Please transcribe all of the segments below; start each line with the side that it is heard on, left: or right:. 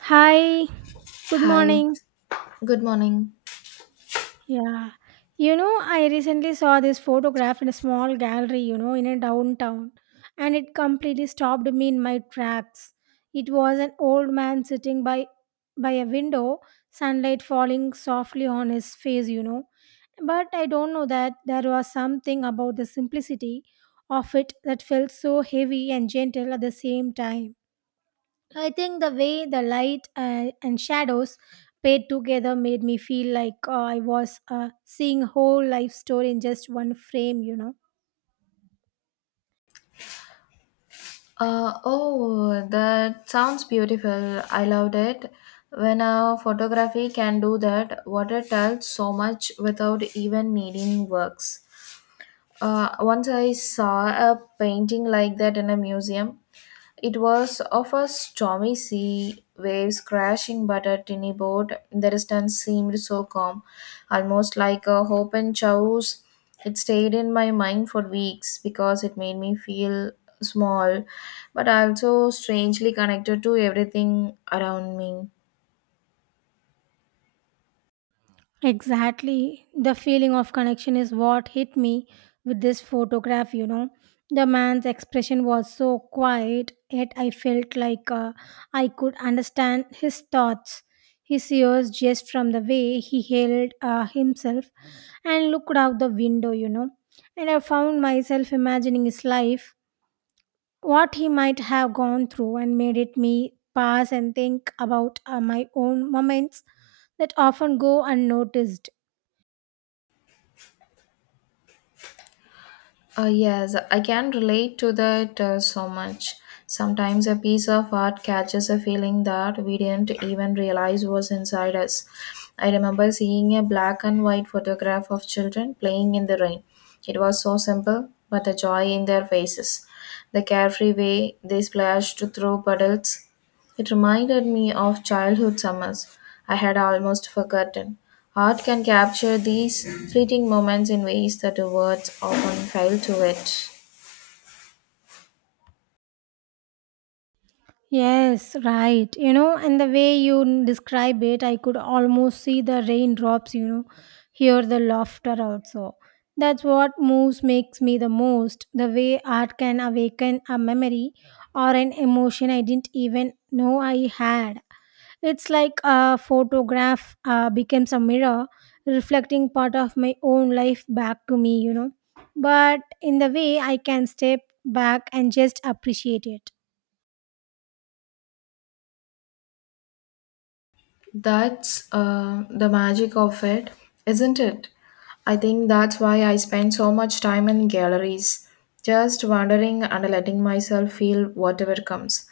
right: Hi, good
left: Hi,
right: morning.
left: good morning.
right: Yeah, you know, I recently saw this photograph in a small gallery, you know, in a downtown, and it completely stopped me in my tracks. It was an old man sitting by a window, sunlight falling softly on his face, you know. But I don't know that there was something about the simplicity of it that felt so heavy and gentle at the same time. I think the way the light and shadows played together made me feel like I was seeing whole life story in just one frame, you know.
left: Oh, that sounds beautiful. I loved it. When a photography can do that, water tells so much without even needing works. Once I saw a painting like that in a museum. It was of a stormy sea, waves crashing, but a tiny boat in the distance seemed so calm, almost like a hope and chows. It stayed in my mind for weeks because it made me feel small, but also strangely connected to everything around me.
right: Exactly. The feeling of connection is what hit me with this photograph, you know. The man's expression was so quiet, yet I felt like I could understand his thoughts. His ears just from the way he held himself and looked out the window, you know. And I found myself imagining his life, what he might have gone through, and made it me pause and think about my own moments that often go unnoticed.
left: Yes, I can relate to that so much. Sometimes a piece of art catches a feeling that we didn't even realize was inside us. I remember seeing a black and white photograph of children playing in the rain. It was so simple, but the joy in their faces, the carefree way they splashed through puddles, it reminded me of childhood summers I had almost forgotten. Art can capture these fleeting moments in ways that words often fail to it.
right: Yes, right. You know, and the way you describe it, I could almost see the raindrops, you know, hear the laughter also. That's what moves makes me the most. The way art can awaken a memory or an emotion I didn't even know I had. It's like a photograph becomes a mirror reflecting part of my own life back to me, you know. But in the way I can step back and just appreciate it.
left: That's the magic of it, isn't it? I think that's why I spend so much time in galleries, just wandering and letting myself feel whatever comes.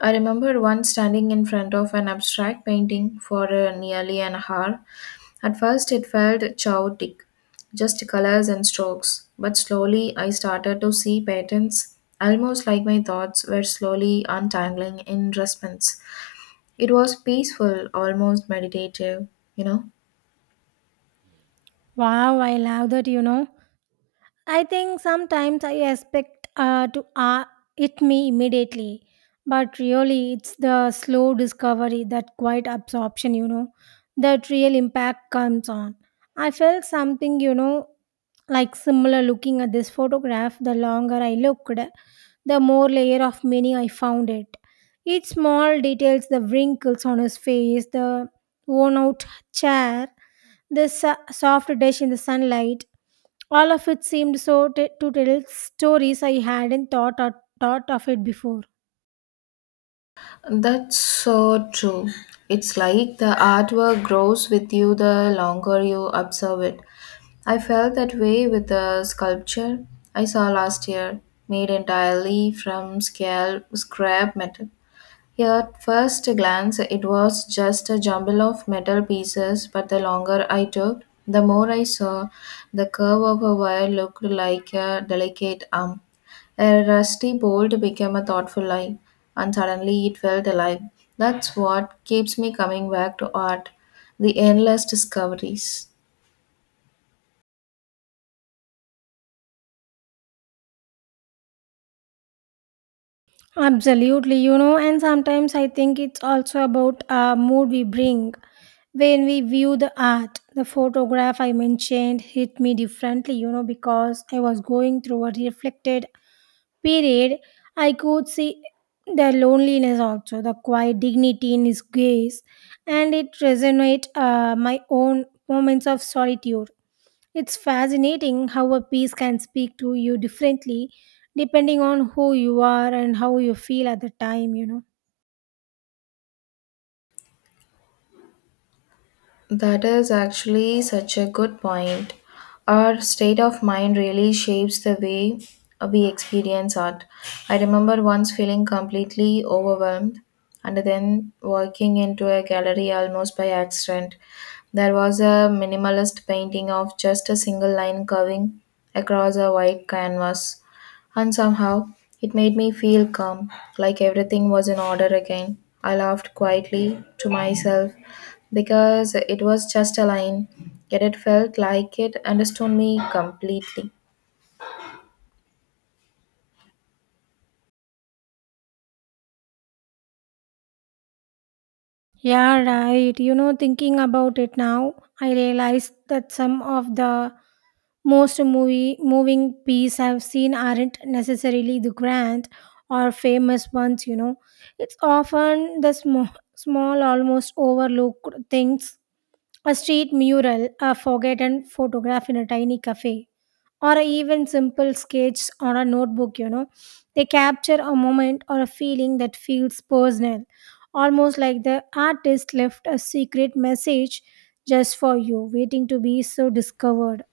left: I remember once standing in front of an abstract painting for nearly an hour. At first, it felt chaotic, just colors and strokes, but slowly I started to see patterns, almost like my thoughts were slowly untangling in response. It was peaceful, almost meditative, you know.
right: Wow, I love that, you know. I think sometimes I expect to hit me immediately, but really it's the slow discovery, that quiet absorption, you know, that real impact comes on. I felt something, you know, like similar looking at this photograph. The longer I looked, the more layer of meaning I found it. Each small details, the wrinkles on his face, the worn out chair, the soft dish in the sunlight all of it seemed to tell stories I hadn't thought or thought of it before.
left: That's so true. It's like the artwork grows with you the longer you observe it. I felt that way with the sculpture I saw last year, made entirely from scale scrap metal. Yeah, at first glance, it was just a jumble of metal pieces, but the longer I took, the more I saw the curve of a wire looked like a delicate arm. A rusty bolt became a thoughtful eye, and suddenly it felt alive. That's what keeps me coming back to art, the endless discoveries.
right: Absolutely, you know, and sometimes I think it's also about a mood we bring. When we view the art, the photograph I mentioned hit me differently, you know, because I was going through a reflected period. I could see the loneliness also, the quiet dignity in his gaze, and it resonated my own moments of solitude. It's fascinating how a piece can speak to you differently depending on who you are and how you feel at the time, you know.
left: That is actually such a good point. Our state of mind really shapes the way we experience art. I remember once feeling completely overwhelmed and then walking into a gallery almost by accident. There was a minimalist painting of just a single line curving across a white canvas, and somehow it made me feel calm, like everything was in order again. I laughed quietly to myself because it was just a line, yet it felt like it understood me completely.
right: Yeah, right. You know, thinking about it now, I realized that some of the most movie moving pieces I've seen aren't necessarily the grand or famous ones, you know. It's often the small, almost overlooked things. A street mural, a forgotten photograph in a tiny cafe, or even simple sketches on a notebook, you know. They capture a moment or a feeling that feels personal, almost like the artist left a secret message just for you, waiting to be so discovered.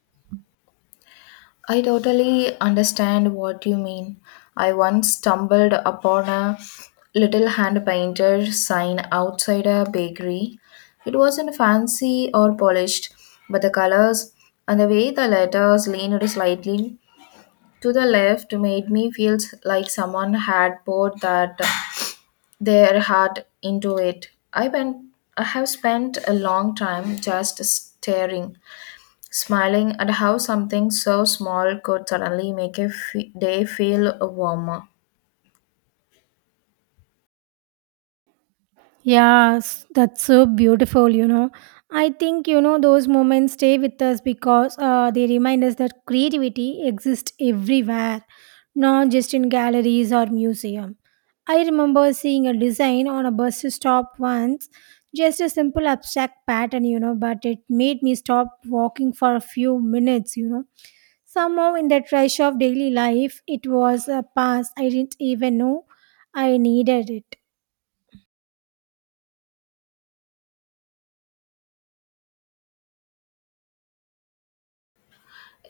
left: I totally understand what you mean. I once stumbled upon a little hand painted sign outside a bakery. It wasn't fancy or polished, but the colors and the way the letters leaned slightly to the left made me feel like someone had poured that their heart into it. I have spent a long time just staring, smiling at how something so small could suddenly make a f- day feel warmer.
right: Yes, that's so beautiful, you know. I think, you know, those moments stay with us because they remind us that creativity exists everywhere, not just in galleries or museum. I remember seeing a design on a bus stop once, just a simple abstract pattern, you know, but it made me stop walking for a few minutes, you know. Somehow, in that rush of daily life, it was a pass I didn't even know I needed it.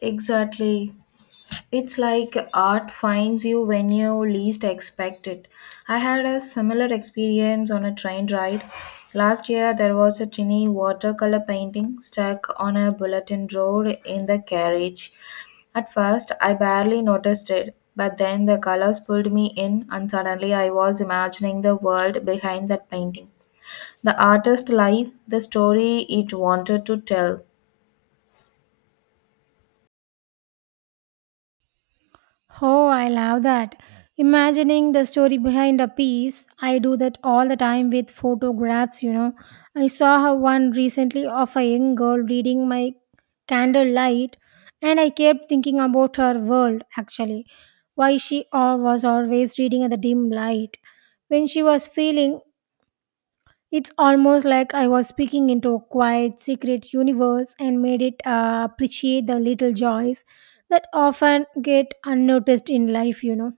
left: Exactly. It's like art finds you when you least expect it. I had a similar experience on a train ride. Last year, there was a tiny watercolor painting stuck on a bulletin board in the carriage. At first, I barely noticed it, but then the colors pulled me in, and suddenly I was imagining the world behind that painting. The artist's life, the story it wanted to tell.
right: Oh, I love that. Imagining the story behind a piece, I do that all the time with photographs, you know. I saw how one recently of a young girl reading my candlelight, and I kept thinking about her world actually, why she was always reading at the dim light. When she was feeling it's almost like I was speaking into a quiet, secret universe and made it appreciate the little joys that often get unnoticed in life, you know.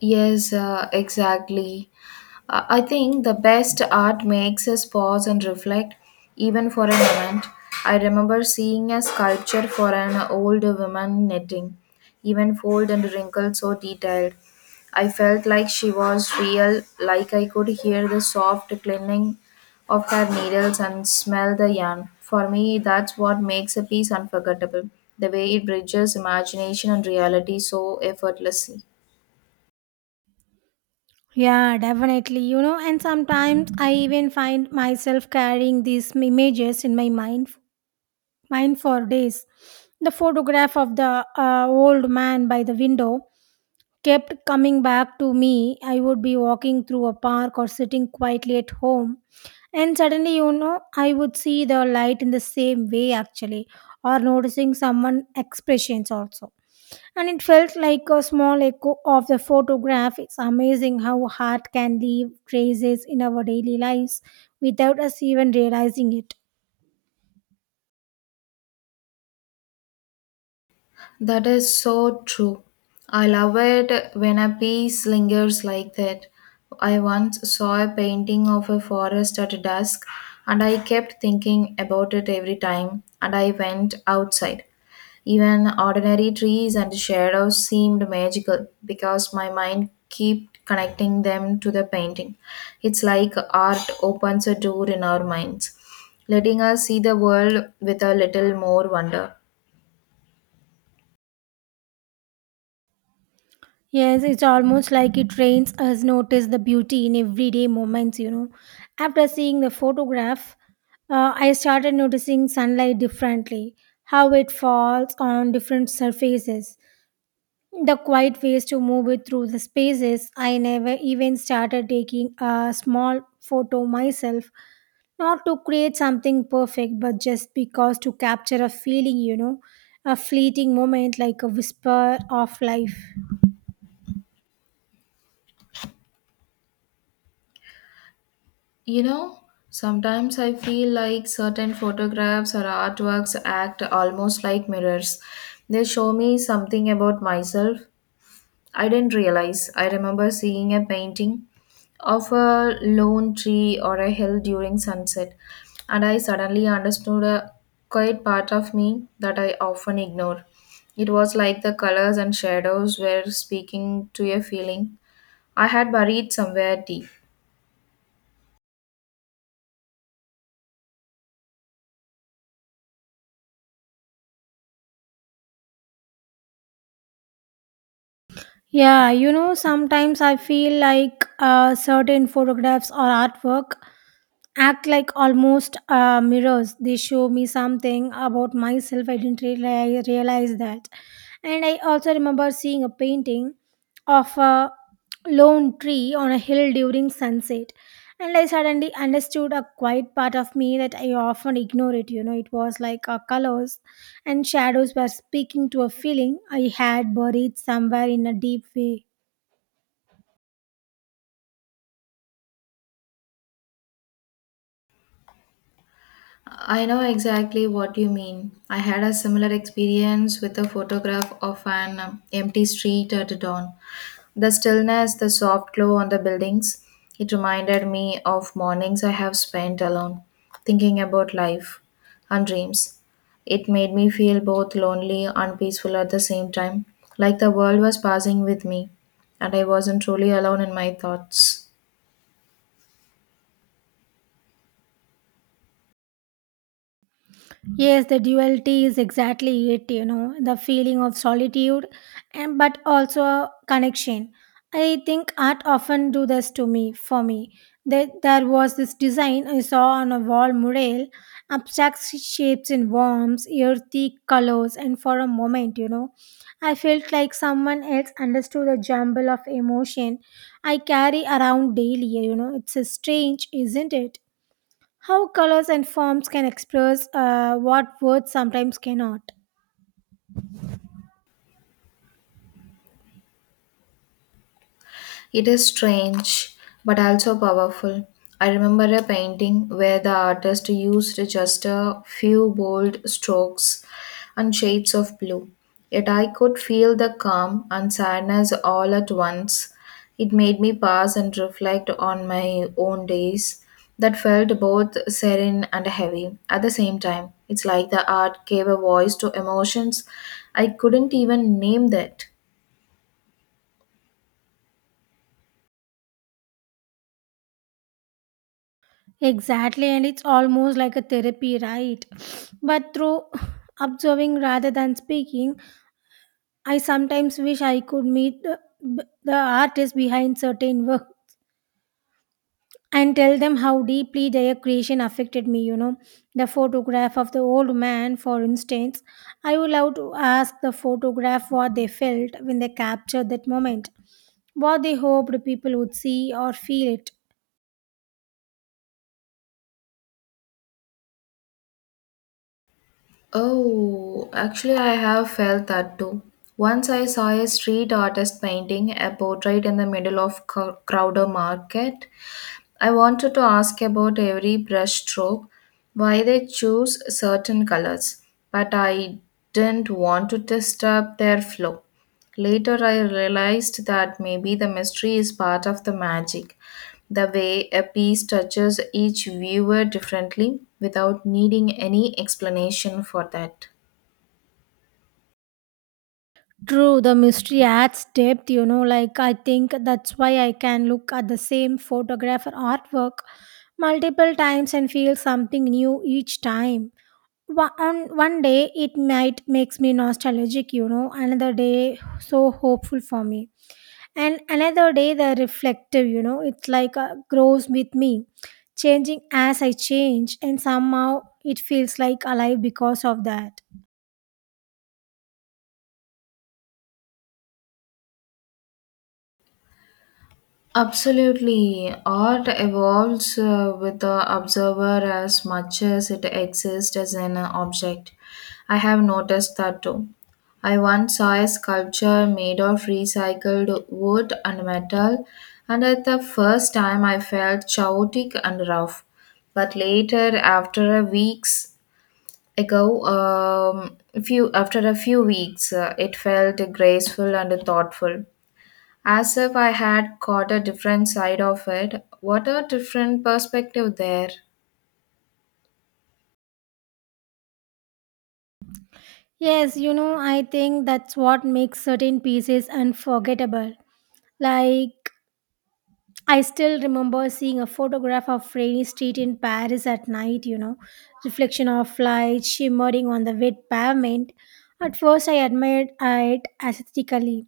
left: Yes, exactly. I think the best art makes us pause and reflect, even for a moment. I remember seeing a sculpture for an old woman knitting, even fold and wrinkle so detailed. I felt like she was real, like I could hear the soft clinking of her needles and smell the yarn. For me, that's what makes a piece unforgettable, the way it bridges imagination and reality so effortlessly.
right: Yeah, definitely, you know, and sometimes I even find myself carrying these images in my mind, for days. The photograph of the old man by the window kept coming back to me. I would be walking through a park or sitting quietly at home, and suddenly, you know, I would see the light in the same way actually, or noticing someone expressions also. And it felt like a small echo of the photograph. It's amazing how art can leave traces in our daily lives without us even realizing it.
left: That is so true. I love it when a piece lingers like that. I once saw a painting of a forest at dusk, and I kept thinking about it every time and I went outside. Even ordinary trees and shadows seemed magical because my mind kept connecting them to the painting. It's like art opens a door in our minds, letting us see the world with a little more wonder.
right: Yes, it's almost like it trains us notice the beauty in everyday moments, you know. After seeing the photograph, I started noticing sunlight differently, how it falls on different surfaces, the quiet ways to move it through the spaces. I never even started taking a small photo myself, not to create something perfect, but just because to capture a feeling, you know, a fleeting moment like a whisper of life.
left: You know, sometimes I feel like certain photographs or artworks act almost like mirrors. They show me something about myself I didn't realize. I remember seeing a painting of a lone tree or a hill during sunset, and I suddenly understood a quiet part of me that I often ignore. It was like the colors and shadows were speaking to a feeling I had buried somewhere deep.
right: Yeah, you know, sometimes I feel like certain photographs or artwork act like almost mirrors. They show me something about myself. I didn't realize that. And I also remember seeing a painting of a lone tree on a hill during sunset. And I suddenly understood a quiet part of me that I often ignore it. You know, it was like colors and shadows were speaking to a feeling I had buried somewhere in a deep way.
left: I know exactly what you mean. I had a similar experience with a photograph of an empty street at dawn. The stillness, the soft glow on the buildings, it reminded me of mornings I have spent alone, thinking about life and dreams. It made me feel both lonely and peaceful at the same time, like the world was passing with me, and I wasn't truly alone in my thoughts.
right: Yes, the duality is exactly it, you know, the feeling of solitude and but also a connection. I think art often do this to me for me. That there was this design I saw on a wall mural, abstract shapes in worms, earthy colors, and for a moment, you know, I felt like someone else understood the jumble of emotion I carry around daily, you know. It's a strange, isn't it? How colors and forms can express what words sometimes cannot.
left: It is strange but also powerful. I remember a painting where the artist used just a few bold strokes and shades of blue. Yet I could feel the calm and sadness all at once. It made me pause and reflect on my own days that felt both serene and heavy at the same time. It's like the art gave a voice to emotions I couldn't even name that.
right: Exactly, and it's almost like a therapy, right? But through observing rather than speaking, I sometimes wish I could meet the artist behind certain work, and tell them how deeply their creation affected me, you know. The photograph of the old man, for instance, I would love to ask the photograph what they felt when they captured that moment, what they hoped people would see or feel it.
left: Oh, actually, I have felt that too. Once I saw a street artist painting a portrait in the middle of Crowder Market. I wanted to ask about every brush stroke, why they choose certain colors, but I didn't want to disturb their flow. Later, I realized that maybe the mystery is part of the magic, the way a piece touches each viewer differently without needing any explanation for that.
right: True, the mystery adds depth, you know. Like, I think that's why I can look at the same photograph or artwork multiple times and feel something new each time. On one day it might makes me nostalgic, you know, another day so hopeful for me, and another day the reflective, you know. It's like grows with me, changing as I change, and somehow it feels like alive because of that.
left: Absolutely. Art evolves with the observer as much as it exists as an object. I have noticed that too. I once saw a sculpture made of recycled wood and metal, and at the first time I felt chaotic and rough. But later, after a weeks ago, um, few after a few weeks, it felt graceful and thoughtful as if I had caught a different side of it. What a different perspective there.
right: Yes, you know, I think that's what makes certain pieces unforgettable. Like, I still remember seeing a photograph of rainy street in Paris at night, you know, reflection of light shimmering on the wet pavement. At first, I admired it aesthetically,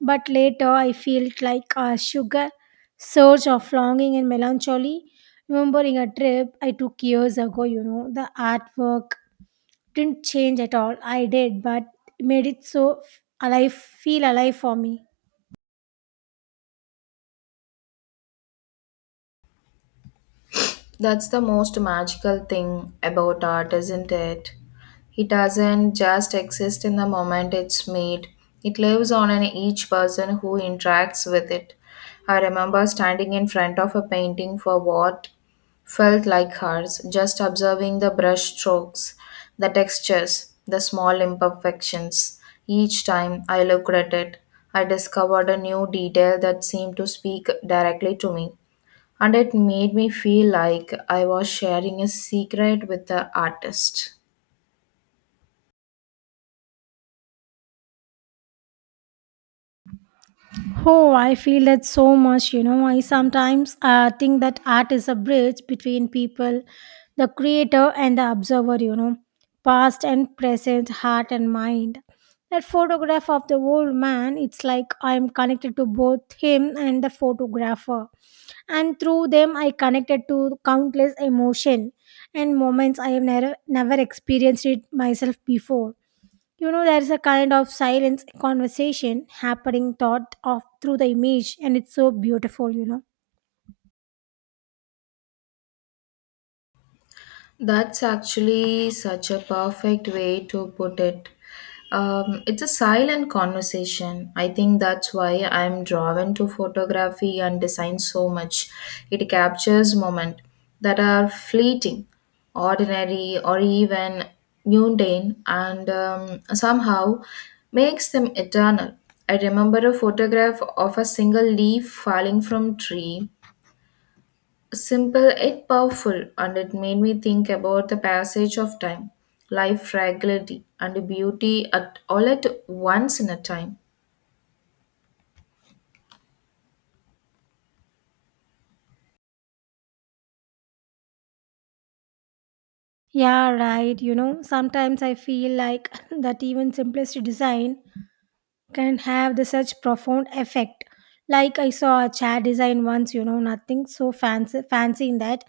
right: but later I felt like a sugar surge of longing and melancholy, remembering a trip I took years ago, you know. The artwork didn't change at all. I did, but it made it so alive, feel alive for me.
left: That's the most magical thing about art, isn't it? It doesn't just exist in the moment it's made, it lives on in each person who interacts with it. I remember standing in front of a painting for what felt like hours, just observing the brush strokes, the textures, the small imperfections. Each time I looked at it, I discovered a new detail that seemed to speak directly to me and it made me feel like I was sharing a secret with the artist.
right: Oh, I feel that so much. You know, I sometimes think that art is a bridge between people, the creator and the observer, you know, past and present, heart and mind. That photograph of the old man, it's like I'm connected to both him and the photographer. And through them, I connected to countless emotion and moments I have never experienced it myself before. You know, there is a kind of silence conversation happening thought of through the image, and it's so beautiful, you know.
left: That's actually such a perfect way to put it. It's a silent conversation. I think that's why I'm drawn to photography and design so much. It captures moments that are fleeting, ordinary, or even mundane, and somehow makes them eternal. I remember a photograph of a single leaf falling from tree. Simple yet powerful, and it made me think about the passage of time, life fragility, and beauty at all at once in a time.
right: Yeah, right. You know, sometimes I feel like that even simplest design can have the such profound effect. Like I saw a chair design once, you know, nothing so fancy in that,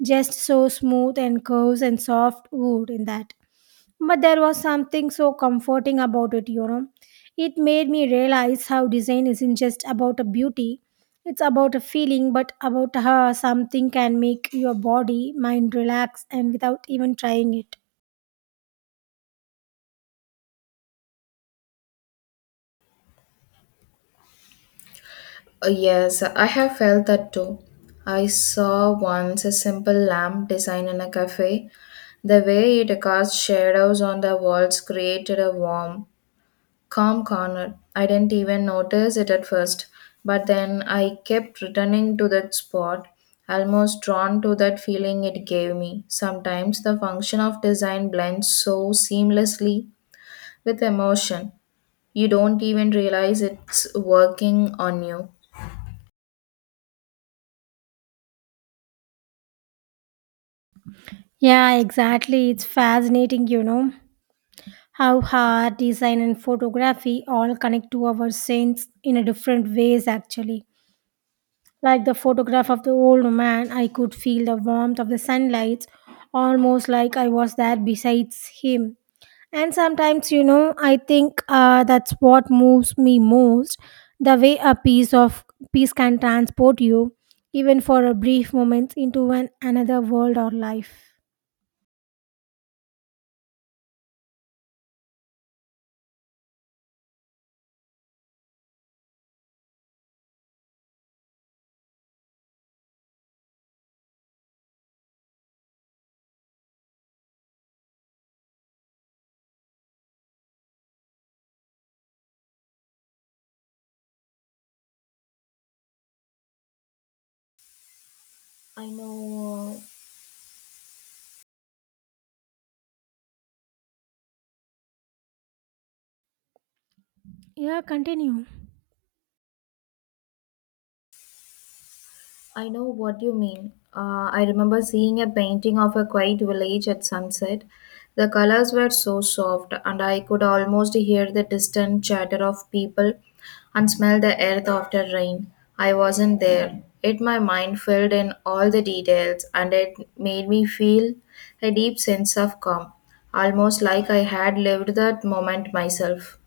right: just so smooth and curves and soft wood in that. But there was something so comforting about it, you know. It made me realize how design isn't just about a beauty, it's about a feeling, but about how something can make your body, mind relax and without even trying it.
left: Yes, I have felt that too. I saw once a simple lamp design in a cafe. The way it cast shadows on the walls created a warm, calm corner. I didn't even notice it at first, but then I kept returning to that spot, almost drawn to that feeling it gave me. Sometimes the function of design blends so seamlessly with emotion, you don't even realize it's working on you.
right: Yeah, exactly. It's fascinating, you know, how art, design, and photography all connect to our sense in a different ways, actually. Like the photograph of the old man, I could feel the warmth of the sunlight, almost like I was there besides him. And sometimes, you know, I think that's what moves me most, the way a piece can transport you, even for a brief moment, into another world or life.
left: I know
right: Yeah, continue.
left: I know what you mean. I remember seeing a painting of a quiet village at sunset. The colors were so soft, and I could almost hear the distant chatter of people and smell the earth after rain. I wasn't there. Yet my mind filled in all the details, and it made me feel a deep sense of calm, almost like I had lived that moment myself.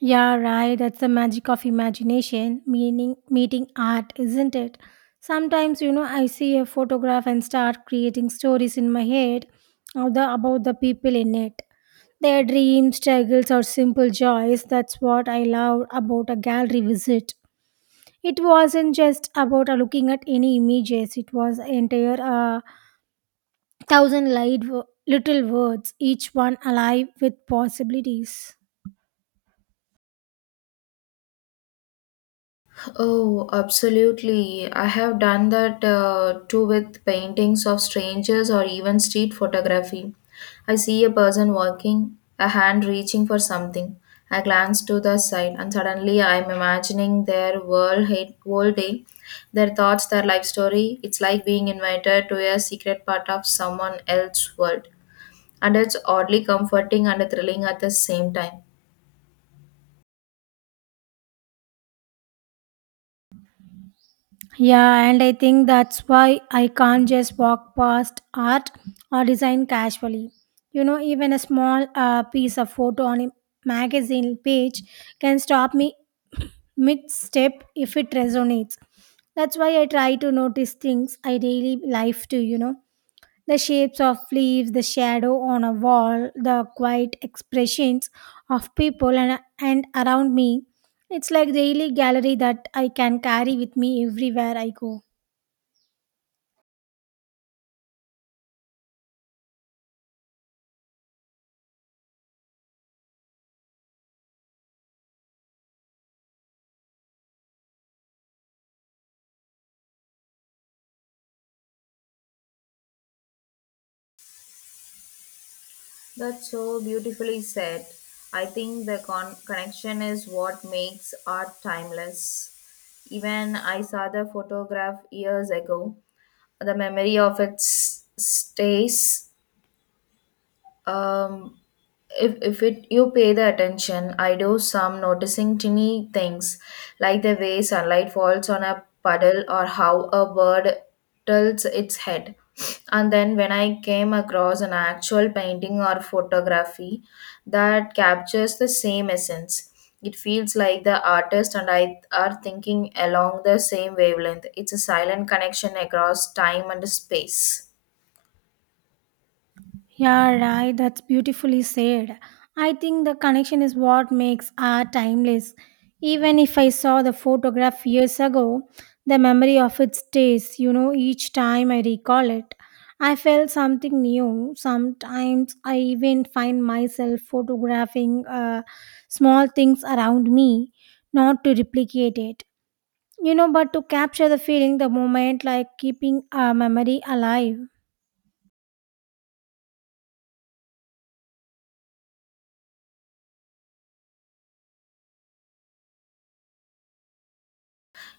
right: Yeah, right. That's the magic of imagination, meaning meeting art, isn't it? Sometimes, you know, I see a photograph and start creating stories in my head of about the people in it. Their dreams, struggles, or simple joys. That's what I loved about a gallery visit. It wasn't just about looking at any images, it was entire thousand light, little words, each one alive with possibilities.
left: Oh, absolutely. I have done that too with paintings of strangers or even street photography. I see a person walking, a hand reaching for something. I glance to the side, and suddenly I'm imagining their world, hate, world day, their thoughts, their life story. It's like being invited to a secret part of someone else's world. And it's oddly comforting and thrilling at the same time.
right: Yeah, and I think that's why I can't just walk past art or design casually. You know, even a small piece of photo on a magazine page can stop me mid step if it resonates. That's why I try to notice things I daily life too, you know. The shapes of leaves, the shadow on a wall, the quiet expressions of people and around me. It's like daily gallery that I can carry with me everywhere I go.
left: That's so beautifully said. I think the connection is what makes art timeless. Even I saw the photograph years ago. The memory of it stays. um if it you pay the attention, I do some noticing tiny things like the way sunlight falls on a puddle or how a bird tilts its head. And then when I came across an actual painting or photography that captures the same essence, it feels like the artist and I are thinking along the same wavelength. It's a silent connection across time and space.
right: Yeah, right. That's beautifully said. I think the connection is what makes art timeless. Even if I saw the photograph years ago, the memory of it stays, you know, each time I recall it. I felt something new. Sometimes I even find myself photographing small things around me, not to replicate it, you know, but to capture the feeling, the moment, like keeping a memory alive.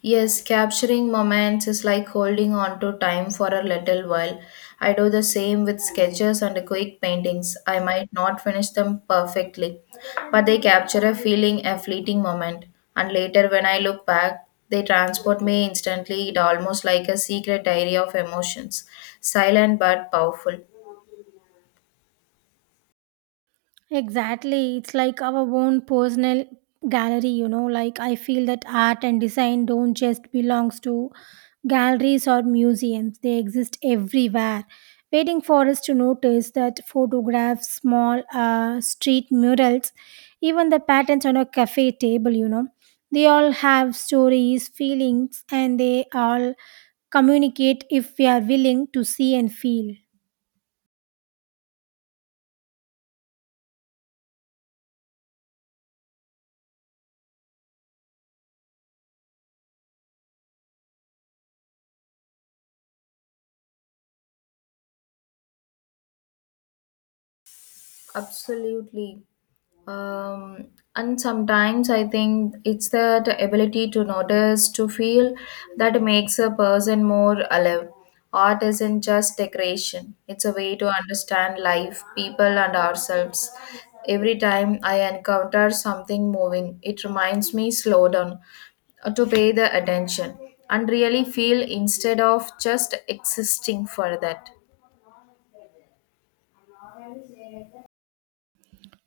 left: Yes, capturing moments is like holding on to time for a little while. I do the same with sketches and quick paintings. I might not finish them perfectly, but they capture a feeling, a fleeting moment. And later, when I look back, they transport me instantly, it almost like a secret area of emotions, silent but powerful.
right: Exactly. It's like our own personal gallery, you know, like I feel that art and design don't just belongs to galleries or museums. They exist everywhere. Waiting for us to notice that photographs, small street murals, even the patterns on a cafe table, you know, they all have stories, feelings, and they all communicate if we are willing to see and feel.
left: Absolutely. Um, and sometimes I think it's that ability to notice, to feel that makes a person more alive. Art isn't just decoration, it's a way to understand life, people, and ourselves. Every time I encounter something moving, it reminds me slow down, to pay the attention, and really feel instead of just existing for that.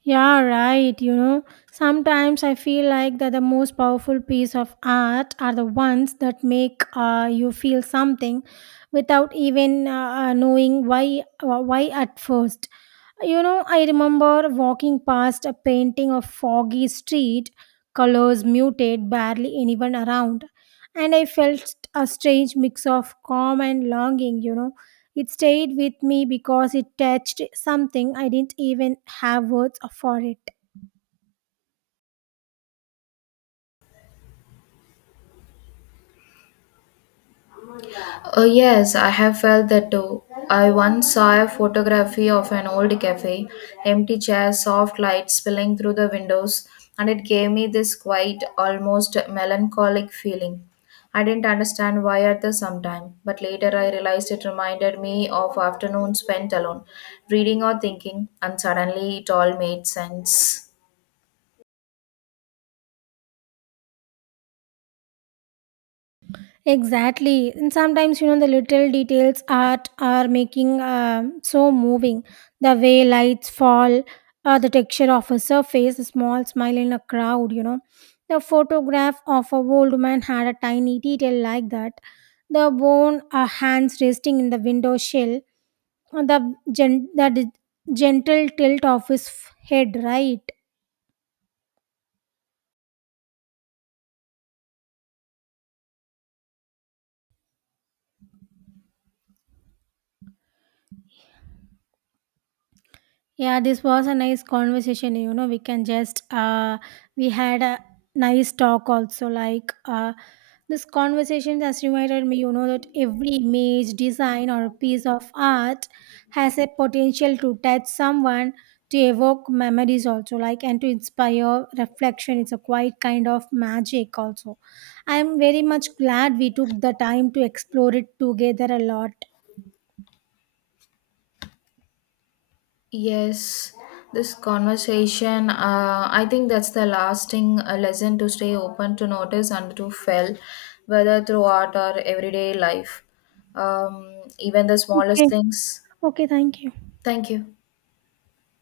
right: Yeah, right. You know, sometimes I feel like that the most powerful piece of art are the ones that make you feel something without even knowing why at first. You know, I remember walking past a painting of foggy street, colors muted, barely anyone around, and I felt a strange mix of calm and longing, you know. It stayed with me because it touched something I didn't even have words for it.
left: Oh, yes, I have felt that too. I once saw a photography of an old cafe, empty chairs, soft light spilling through the windows, and it gave me this quiet, almost melancholic feeling. I didn't understand why at the some time, but later I realized it reminded me of afternoons spent alone, reading or thinking, and suddenly it all made sense.
right: Exactly. And sometimes, you know, the little details art are making so moving. The way lights fall, the texture of a surface, a small smile in a crowd, you know. The photograph of a old man had a tiny detail like that. The bone hands resting in the window sill, the, gen- the d- gentle tilt of his head, right? Yeah, this was a nice conversation. You know, we can just we had a nice talk also. Like this conversation has reminded me, you know, that every image, design, or piece of art has a potential to touch someone, to evoke memories also, like and to inspire reflection. It's a quite kind of magic also. I am very much glad we took the time to explore it together a lot.
left: Yes, this conversation, I think that's the lasting lesson to stay open to notice and to feel, whether through art or everyday life. Even the smallest
right: Okay.
left: things.
right: Okay. Thank you.
left: Thank you.